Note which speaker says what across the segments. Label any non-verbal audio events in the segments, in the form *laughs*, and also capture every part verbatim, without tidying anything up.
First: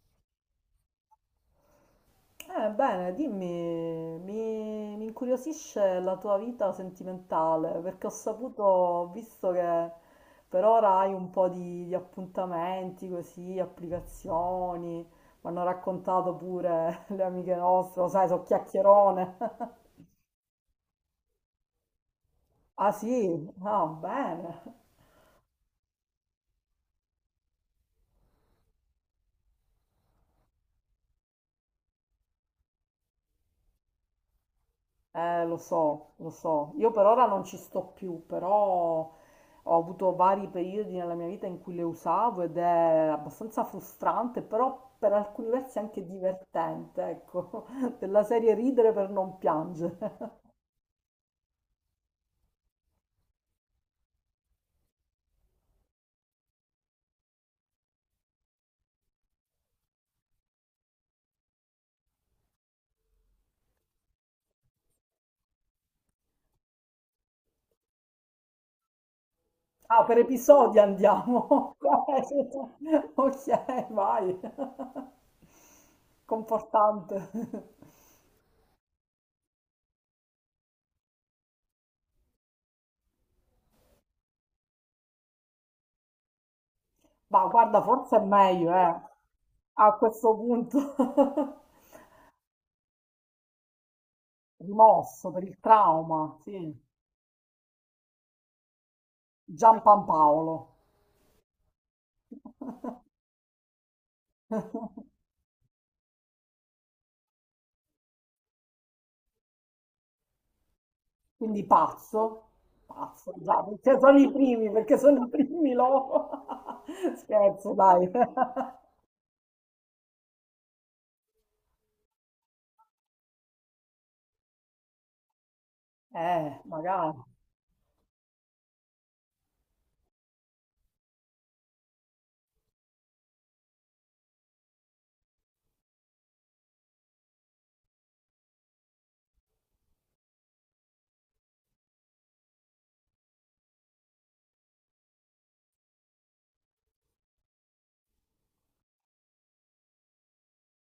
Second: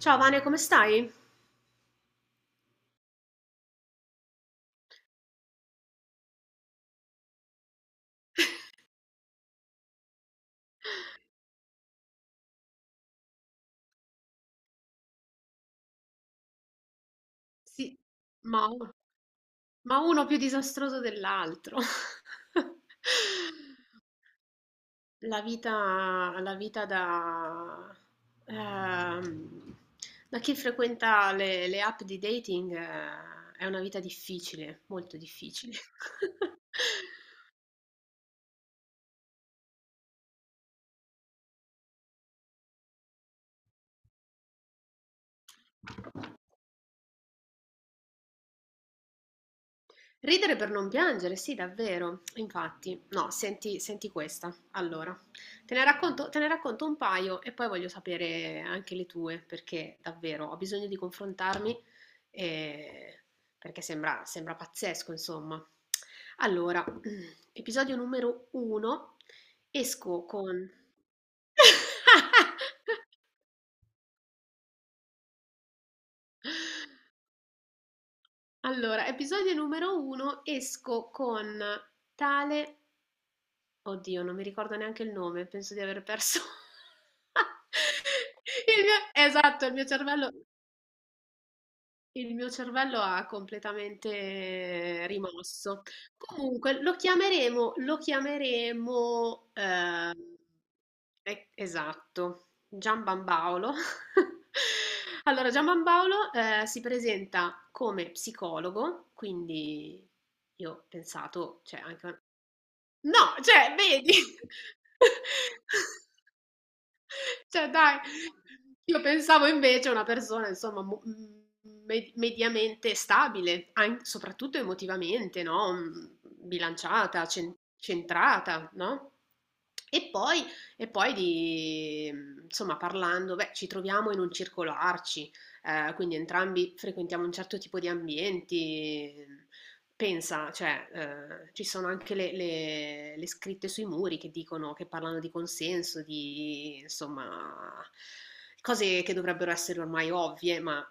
Speaker 1: Ciao Vane, come stai?
Speaker 2: Eh, bene, dimmi, mi, mi incuriosisce la tua vita sentimentale, perché ho saputo, ho visto che per ora hai un po' di, di appuntamenti così, applicazioni, mi hanno raccontato pure *laughs* le amiche
Speaker 1: Sì,
Speaker 2: nostre, lo sai, so
Speaker 1: Ma,
Speaker 2: chiacchierone. *laughs*
Speaker 1: ma uno più disastroso dell'altro.
Speaker 2: Ah
Speaker 1: *laughs*
Speaker 2: sì? Ah, bene.
Speaker 1: La vita, la vita da, ehm, da chi frequenta le, le app di dating, eh, è una vita difficile, molto
Speaker 2: Eh, lo
Speaker 1: difficile.
Speaker 2: so, lo so. Io
Speaker 1: *laughs*
Speaker 2: per ora non ci sto più, però ho avuto vari periodi nella mia vita in cui le usavo ed è abbastanza frustrante, però per alcuni versi anche divertente, ecco, *laughs* della serie ridere per non piangere. *laughs*
Speaker 1: Ridere per non piangere, sì, davvero. Infatti, no, senti, senti questa. Allora, te ne racconto, te ne racconto un paio e poi voglio sapere anche le tue, perché davvero ho bisogno di confrontarmi, eh, perché sembra, sembra pazzesco, insomma. Allora, *clears throat* episodio numero uno,
Speaker 2: Ah, per
Speaker 1: esco con...
Speaker 2: episodi andiamo.
Speaker 1: *laughs*
Speaker 2: *laughs* Ok, vai. Confortante. *laughs*
Speaker 1: Allora, episodio numero uno, esco con tale. Oddio, non mi ricordo neanche il nome, penso di aver perso
Speaker 2: Ma guarda, forse è meglio,
Speaker 1: *laughs* il mio
Speaker 2: eh,
Speaker 1: esatto, il mio
Speaker 2: a
Speaker 1: cervello.
Speaker 2: questo punto.
Speaker 1: Il mio cervello ha
Speaker 2: *laughs*
Speaker 1: completamente
Speaker 2: Rimosso per il
Speaker 1: rimosso.
Speaker 2: trauma, sì.
Speaker 1: Comunque lo chiameremo lo chiameremo, ehm,
Speaker 2: Giampaolo.
Speaker 1: e- esatto, Gianbambaolo. *laughs*
Speaker 2: *laughs*
Speaker 1: Allora, Gianbambaolo, eh, si presenta come psicologo, quindi io ho pensato,
Speaker 2: Quindi
Speaker 1: cioè anche...
Speaker 2: pazzo,
Speaker 1: No,
Speaker 2: pazzo, già,
Speaker 1: cioè,
Speaker 2: perché
Speaker 1: vedi?
Speaker 2: sono i primi, perché sono i primi
Speaker 1: *laughs*
Speaker 2: loro. *laughs*
Speaker 1: Cioè
Speaker 2: Scherzo,
Speaker 1: dai,
Speaker 2: dai. *laughs*
Speaker 1: io pensavo invece a una persona insomma mo- m- me- mediamente stabile, an- soprattutto emotivamente, no? M-
Speaker 2: Eh, magari.
Speaker 1: Bilanciata, cen- centrata, no? E poi, e poi di, insomma, parlando, beh, ci troviamo in un circolo A R C I, eh, quindi entrambi frequentiamo un certo tipo di ambienti. Pensa, cioè, eh, ci sono anche le, le- le scritte sui muri che dicono, che parlano di consenso, di insomma, cose che dovrebbero essere ormai ovvie, ma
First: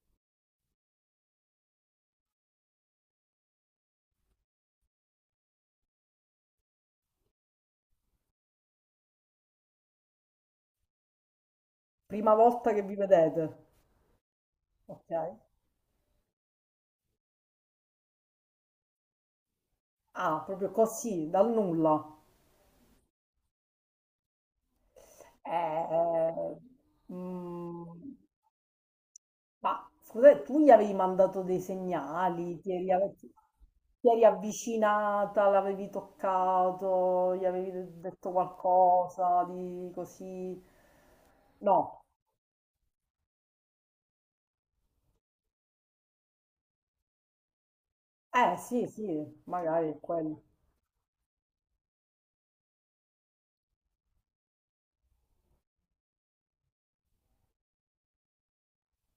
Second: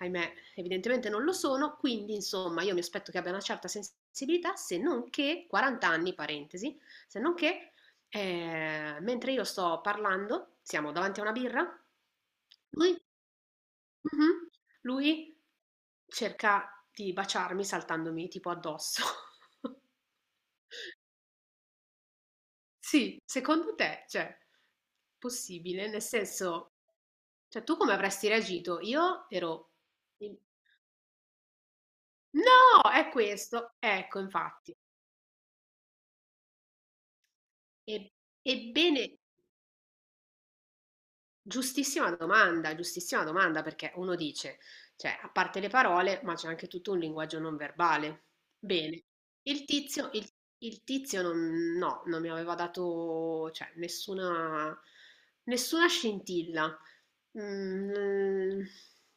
Speaker 1: ahimè, evidentemente non lo sono. Quindi, insomma, io mi aspetto che abbia una certa sensibilità, se non che quarant'anni anni, parentesi, se non che, eh, mentre io sto parlando, siamo davanti a una birra.
Speaker 2: Prima volta che vi
Speaker 1: Lui...
Speaker 2: vedete,
Speaker 1: Mh-mh.
Speaker 2: ok?
Speaker 1: Lui cerca di baciarmi saltandomi tipo addosso. *laughs*
Speaker 2: Ah, proprio così, dal nulla.
Speaker 1: Sì, secondo te, cioè,
Speaker 2: Eh,
Speaker 1: possibile? Nel
Speaker 2: eh,
Speaker 1: senso, cioè, tu come
Speaker 2: mm,
Speaker 1: avresti reagito? Io ero
Speaker 2: ma
Speaker 1: in
Speaker 2: scusate, tu gli avevi mandato dei segnali, ti
Speaker 1: "No,
Speaker 2: eri,
Speaker 1: è
Speaker 2: av-
Speaker 1: questo!".
Speaker 2: ti
Speaker 1: Ecco,
Speaker 2: eri
Speaker 1: infatti.
Speaker 2: avvicinata, l'avevi toccato, gli avevi
Speaker 1: E
Speaker 2: de- detto
Speaker 1: ebbene,
Speaker 2: qualcosa di così. No,
Speaker 1: giustissima domanda, giustissima domanda, perché uno dice, cioè, a parte le parole, ma c'è anche tutto un linguaggio non verbale.
Speaker 2: eh sì,
Speaker 1: Bene,
Speaker 2: sì,
Speaker 1: il
Speaker 2: magari è
Speaker 1: tizio, il,
Speaker 2: quello.
Speaker 1: il tizio non, no, non mi aveva dato, cioè, nessuna, nessuna scintilla. Mm,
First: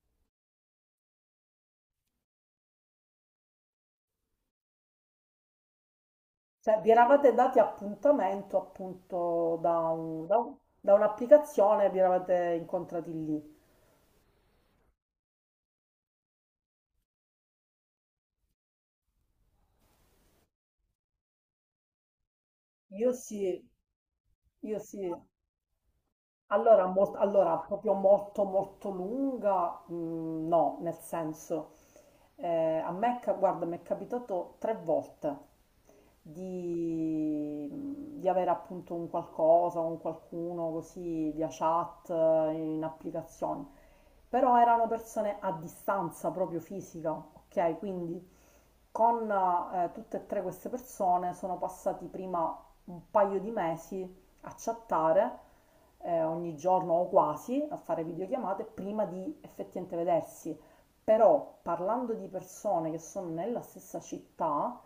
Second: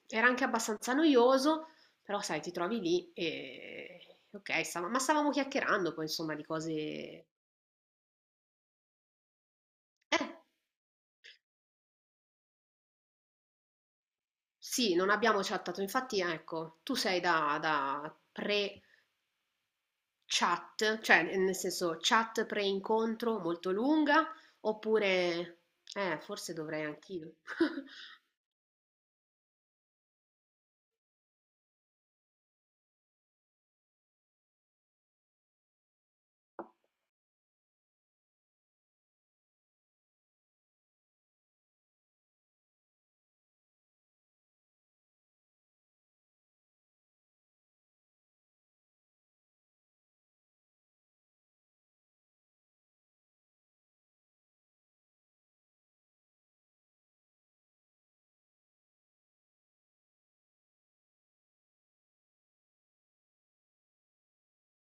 Speaker 1: era anche abbastanza noioso, però sai, ti trovi lì e... Ok, stava- ma stavamo chiacchierando poi, insomma, di
Speaker 2: Cioè, vi
Speaker 1: cose...
Speaker 2: eravate dati appuntamento appunto da
Speaker 1: Eh?
Speaker 2: un- da un- da un'applicazione, vi eravate incontrati lì.
Speaker 1: Sì, non abbiamo chattato, infatti ecco, tu sei da, da pre-chat, cioè nel senso chat
Speaker 2: Io
Speaker 1: pre-incontro
Speaker 2: sì,
Speaker 1: molto lunga,
Speaker 2: io sì.
Speaker 1: oppure... Eh, forse dovrei
Speaker 2: Allora, mol-
Speaker 1: anch'io.
Speaker 2: allora,
Speaker 1: *laughs*
Speaker 2: proprio molto molto lunga, mm, no, nel senso. Eh, a me, ca- guarda, mi è capitato tre volte di, di avere appunto un qualcosa, un qualcuno così via chat, eh, in applicazioni, però erano persone a distanza proprio fisica, ok? Quindi con eh, tutte e tre queste persone sono passati prima un paio di mesi a chattare eh, ogni giorno o quasi, a fare videochiamate prima di effettivamente vedersi. Però parlando di persone che sono nella stessa città,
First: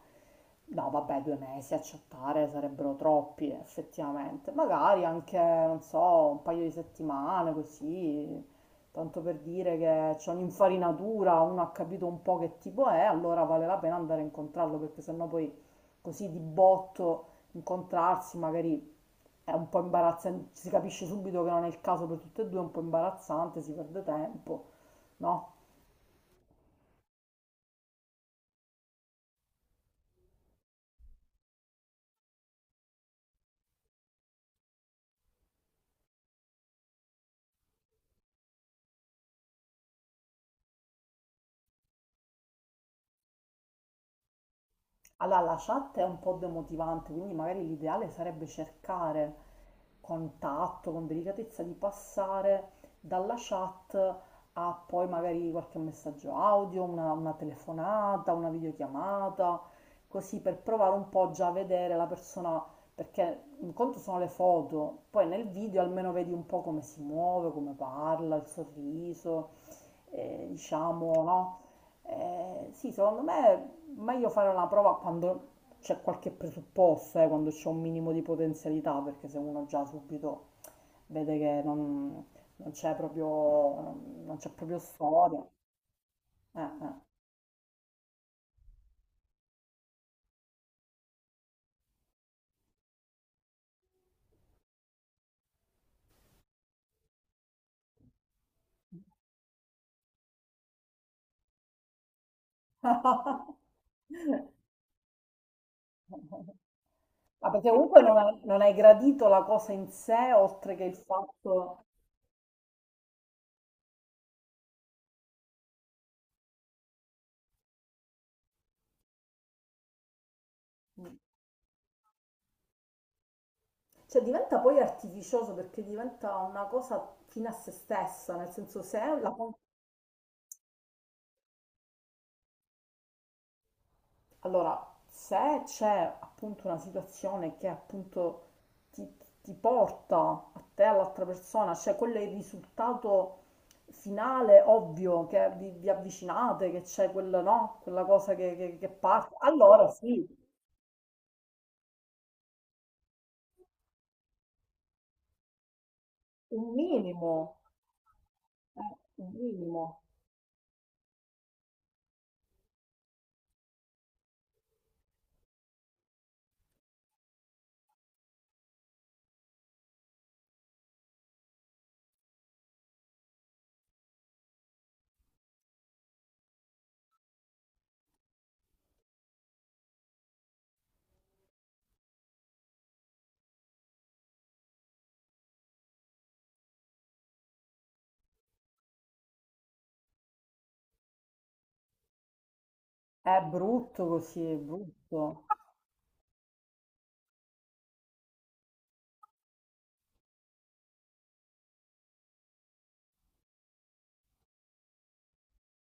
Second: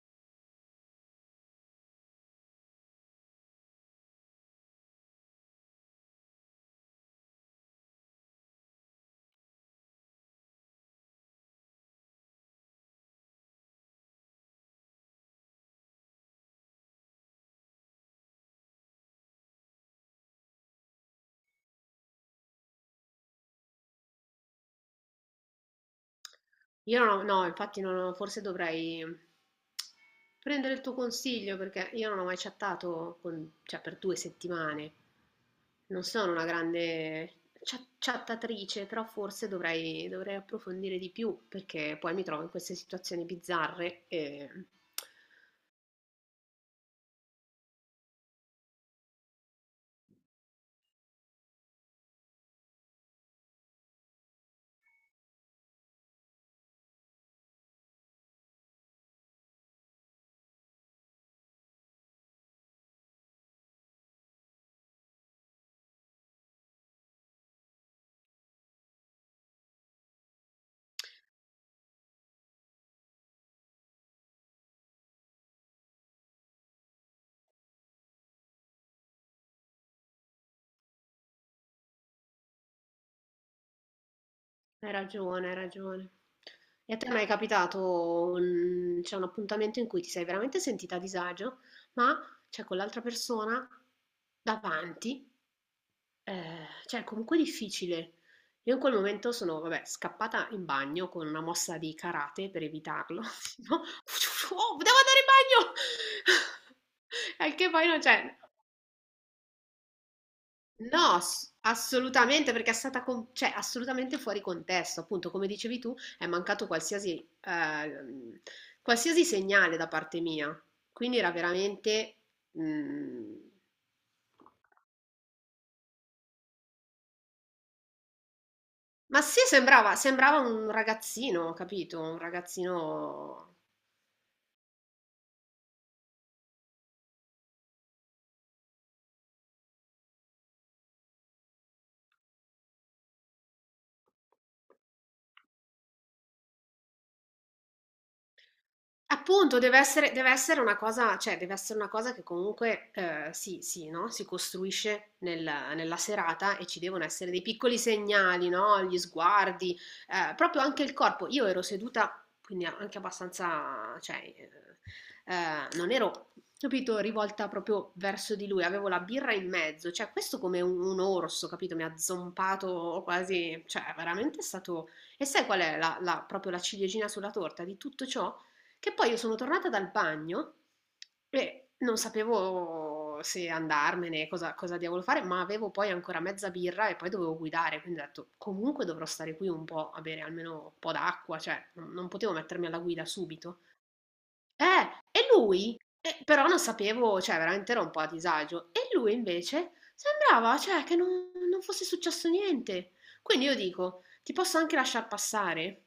Speaker 2: no vabbè, due mesi a chattare sarebbero troppi effettivamente, magari anche, non so, un paio di settimane così, tanto per dire che c'è un'infarinatura, uno ha capito un po' che tipo è, allora vale la pena andare a incontrarlo, perché sennò poi così di botto incontrarsi magari è un po' imbarazzante, si capisce subito che non è il caso per tutte e due, è un po' imbarazzante, si perde tempo, no?
Speaker 1: Io no, no, infatti non- ho- forse dovrei prendere il tuo consiglio perché io non ho mai chattato con- cioè, per due settimane. Non sono una grande chat- chattatrice, però forse dovrei, dovrei approfondire di più perché poi mi trovo in queste situazioni bizzarre e
Speaker 2: Allora, la chat è un po' demotivante, quindi magari l'ideale sarebbe cercare con tatto, con delicatezza, di passare dalla chat a poi magari qualche messaggio audio, una, una telefonata, una videochiamata, così per provare un po' già a vedere la persona, perché un conto sono le foto, poi nel video almeno vedi un po' come si muove, come parla, il sorriso, eh, diciamo, no? Eh, sì, secondo me, ma io farò una prova quando c'è qualche presupposto, eh, quando c'è un minimo di potenzialità, perché se uno già subito vede che non, non c'è proprio, non c'è proprio,
Speaker 1: hai
Speaker 2: storia.
Speaker 1: ragione, hai ragione.
Speaker 2: Eh,
Speaker 1: E a
Speaker 2: eh.
Speaker 1: te mai è capitato un, cioè, un appuntamento in cui ti sei veramente sentita a disagio, ma c'è con l'altra persona davanti? Eh, cioè, comunque difficile. Io in quel momento sono, vabbè, scappata in bagno con una mossa di karate per evitarlo. *laughs* No?
Speaker 2: *laughs*
Speaker 1: Oh, devo andare in bagno! *laughs*
Speaker 2: Ma
Speaker 1: E
Speaker 2: perché
Speaker 1: che poi non
Speaker 2: comunque non,
Speaker 1: c'è.
Speaker 2: ha- non hai gradito la cosa in sé, oltre che il
Speaker 1: No, ass-
Speaker 2: fatto...
Speaker 1: assolutamente, perché è stata con- cioè, assolutamente fuori contesto. Appunto, come dicevi tu, è mancato qualsiasi, eh, qualsiasi segnale da parte mia. Quindi era veramente... mm,
Speaker 2: Cioè diventa poi artificioso, perché diventa una cosa fine a se stessa, nel senso se è
Speaker 1: ma
Speaker 2: la.
Speaker 1: sì, sembrava, sembrava un ragazzino, capito? Un ragazzino.
Speaker 2: Allora, se c'è appunto una situazione che appunto ti, ti porta a te, all'altra persona, cioè quello è il risultato finale, ovvio, che vi, vi avvicinate, che c'è quella, no? Quella cosa che, che- che parte,
Speaker 1: Appunto, deve
Speaker 2: allora
Speaker 1: essere
Speaker 2: sì,
Speaker 1: deve essere una cosa, cioè, deve essere una cosa che comunque, ehm, si si no, si costruisce nel nella serata,
Speaker 2: un
Speaker 1: e ci devono essere
Speaker 2: minimo,
Speaker 1: dei piccoli segnali, no,
Speaker 2: eh,
Speaker 1: gli
Speaker 2: un
Speaker 1: sguardi,
Speaker 2: minimo.
Speaker 1: ehm, proprio anche il corpo. Io ero seduta, quindi anche abbastanza, cioè, ehm, ehm, non ero, capito, rivolta proprio verso di lui, avevo la birra in mezzo, cioè questo come un un orso, capito, mi ha zompato quasi, cioè veramente è stato... E sai qual è la la proprio la ciliegina sulla torta di tutto ciò? Che poi io sono tornata dal bagno e non sapevo se andarmene, cosa, cosa diavolo fare, ma avevo poi ancora mezza birra e poi dovevo guidare, quindi ho detto comunque dovrò stare qui un po' a bere almeno un po' d'acqua, cioè non, non potevo mettermi alla guida
Speaker 2: È
Speaker 1: subito.
Speaker 2: brutto così, è
Speaker 1: Eh, e
Speaker 2: brutto.
Speaker 1: lui, eh, però non sapevo, cioè veramente ero un po' a disagio, e lui invece sembrava, cioè, che non, non fosse successo niente. Quindi io dico, ti posso anche lasciar passare?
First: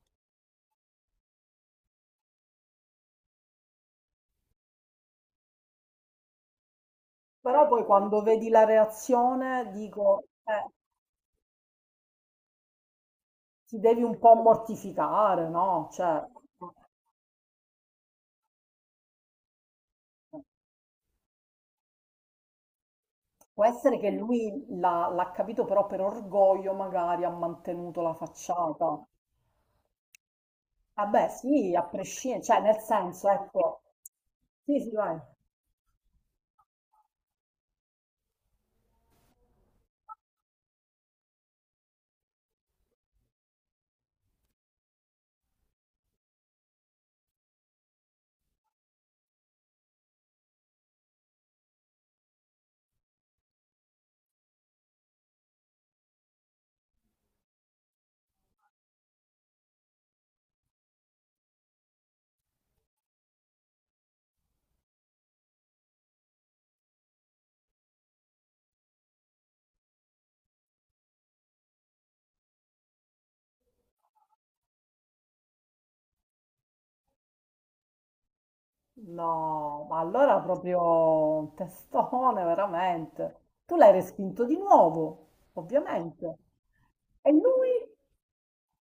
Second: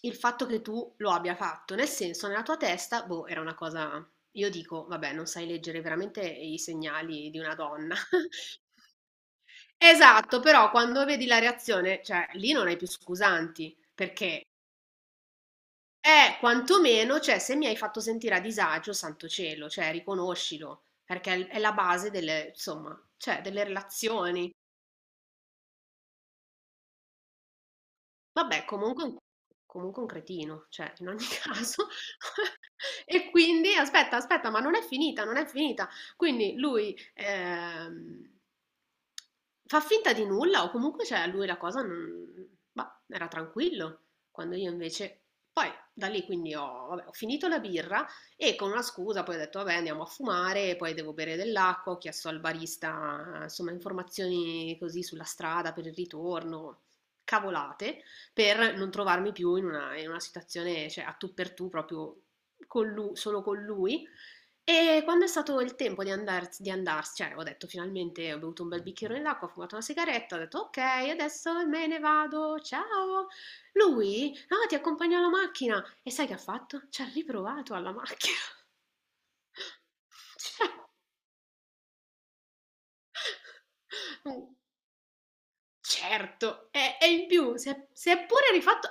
Speaker 1: Il fatto che tu lo abbia fatto, nel senso, nella tua testa, boh, era una cosa. Io dico, vabbè, non sai leggere veramente i segnali di una
Speaker 2: Però poi
Speaker 1: donna.
Speaker 2: quando vedi la
Speaker 1: *laughs*
Speaker 2: reazione dico,
Speaker 1: Esatto, però
Speaker 2: eh,
Speaker 1: quando vedi la reazione, cioè lì non hai più
Speaker 2: ti
Speaker 1: scusanti,
Speaker 2: devi un po'
Speaker 1: perché
Speaker 2: mortificare, no? Cioè...
Speaker 1: è quantomeno, cioè se mi hai fatto sentire a disagio, santo cielo, cioè riconoscilo, perché è è la base delle, insomma, cioè
Speaker 2: Può
Speaker 1: delle
Speaker 2: essere che
Speaker 1: relazioni.
Speaker 2: lui l'ha l'ha capito, però per orgoglio magari ha mantenuto la
Speaker 1: Vabbè,
Speaker 2: facciata.
Speaker 1: comunque un comunque un cretino, cioè in ogni
Speaker 2: Vabbè,
Speaker 1: *laughs*
Speaker 2: sì, a
Speaker 1: caso
Speaker 2: prescindere, cioè
Speaker 1: *laughs*
Speaker 2: nel senso,
Speaker 1: e quindi
Speaker 2: ecco.
Speaker 1: aspetta, aspetta, ma non
Speaker 2: Sì,
Speaker 1: è
Speaker 2: sì, vai.
Speaker 1: finita, non è finita. Quindi lui, ehm, fa finta di nulla o comunque, cioè a lui la cosa non... bah, era tranquillo, quando io invece... Poi da lì quindi ho, vabbè, ho finito la birra e con una scusa poi ho detto vabbè, andiamo a fumare, poi devo bere dell'acqua, ho chiesto al barista insomma informazioni così sulla strada per il ritorno, cavolate per non trovarmi più in una, in una situazione, cioè, a tu per tu proprio con lu- solo con lui. E quando è stato il tempo di, andar- di andarsene, cioè ho detto finalmente ho bevuto un bel bicchierone d'acqua, ho fumato una sigaretta, ho detto ok, adesso me ne vado, ciao. Lui, no, ti accompagno alla macchina. E sai che ha fatto? Ci ha riprovato alla macchina.
Speaker 2: No, ma allora proprio
Speaker 1: *laughs*
Speaker 2: un testone, veramente. Tu l'hai
Speaker 1: Cioè,
Speaker 2: respinto di nuovo, ovviamente.
Speaker 1: certo, e e in
Speaker 2: E
Speaker 1: più si è
Speaker 2: lui?
Speaker 1: si è pure rifatto,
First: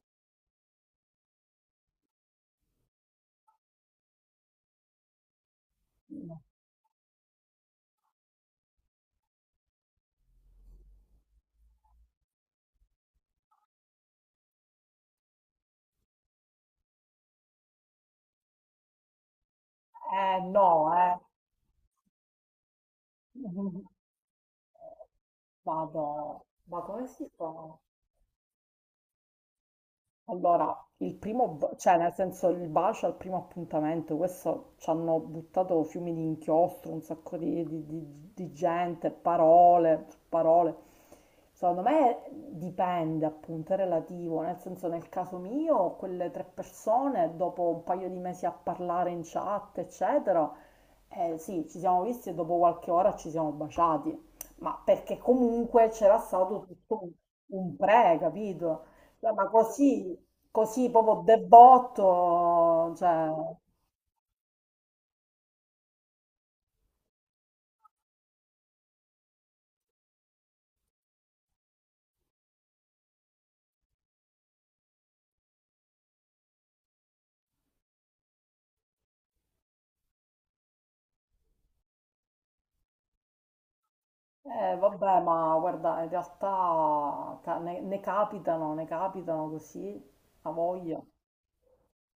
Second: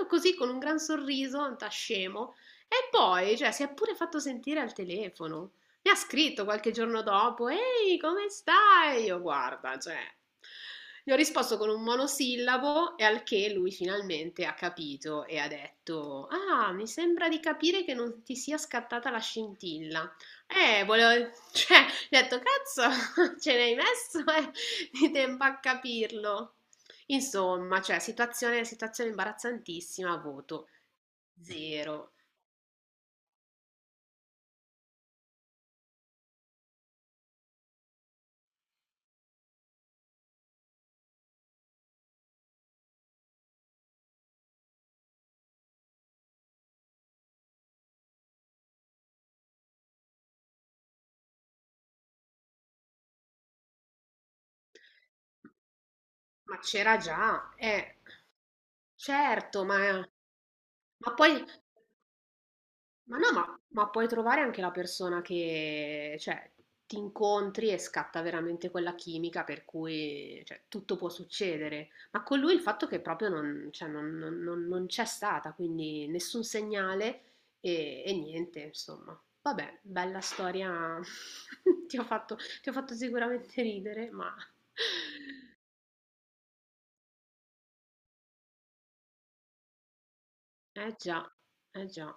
Speaker 1: ma così con un gran sorriso da scemo, e poi, cioè, si è pure fatto sentire al telefono. Mi ha scritto qualche giorno dopo: "Ehi, come stai?". Io guarda, cioè, gli ho risposto con un monosillabo e al che lui finalmente ha capito e ha detto: "Ah, mi sembra di capire che non ti sia scattata la scintilla".
Speaker 2: Eh
Speaker 1: Eh,
Speaker 2: no, eh.
Speaker 1: volevo, *laughs* cioè, gli ho detto, cazzo, *laughs* ce l'hai
Speaker 2: *laughs*
Speaker 1: messo, eh, *laughs* di tempo a
Speaker 2: Vado.
Speaker 1: capirlo.
Speaker 2: Ma come si fa?
Speaker 1: Insomma, cioè, situazione, situazione imbarazzantissima, voto
Speaker 2: Allora, il primo, b- cioè
Speaker 1: zero.
Speaker 2: nel senso il bacio al primo appuntamento, questo ci hanno buttato fiumi di inchiostro, un sacco di, di- di- di gente, parole, su parole. Secondo me dipende, appunto, è relativo, nel senso nel caso mio, quelle tre persone, dopo un paio di mesi a parlare in chat, eccetera, eh, sì, ci siamo visti e dopo qualche ora ci siamo baciati, ma perché comunque c'era
Speaker 1: Ma
Speaker 2: stato
Speaker 1: c'era
Speaker 2: tutto un
Speaker 1: già,
Speaker 2: un
Speaker 1: eh,
Speaker 2: pre, capito? Cioè, ma
Speaker 1: certo, ma,
Speaker 2: così, così
Speaker 1: ma
Speaker 2: proprio
Speaker 1: poi...
Speaker 2: debotto,
Speaker 1: Ma
Speaker 2: cioè,
Speaker 1: no, ma, ma puoi trovare anche la persona che, cioè, ti incontri e scatta veramente quella chimica per cui, cioè, tutto può succedere. Ma con lui il fatto che proprio non, cioè, non- non- non- non c'è stata, quindi nessun segnale e, e niente, insomma. Vabbè, bella storia. *laughs* Ti ho fatto, ti ho fatto sicuramente ridere, ma
Speaker 2: eh, vabbè, ma guarda, in realtà ca- ne, ne, capitano, ne capitano così, a
Speaker 1: eh
Speaker 2: voglia.
Speaker 1: già, eh già.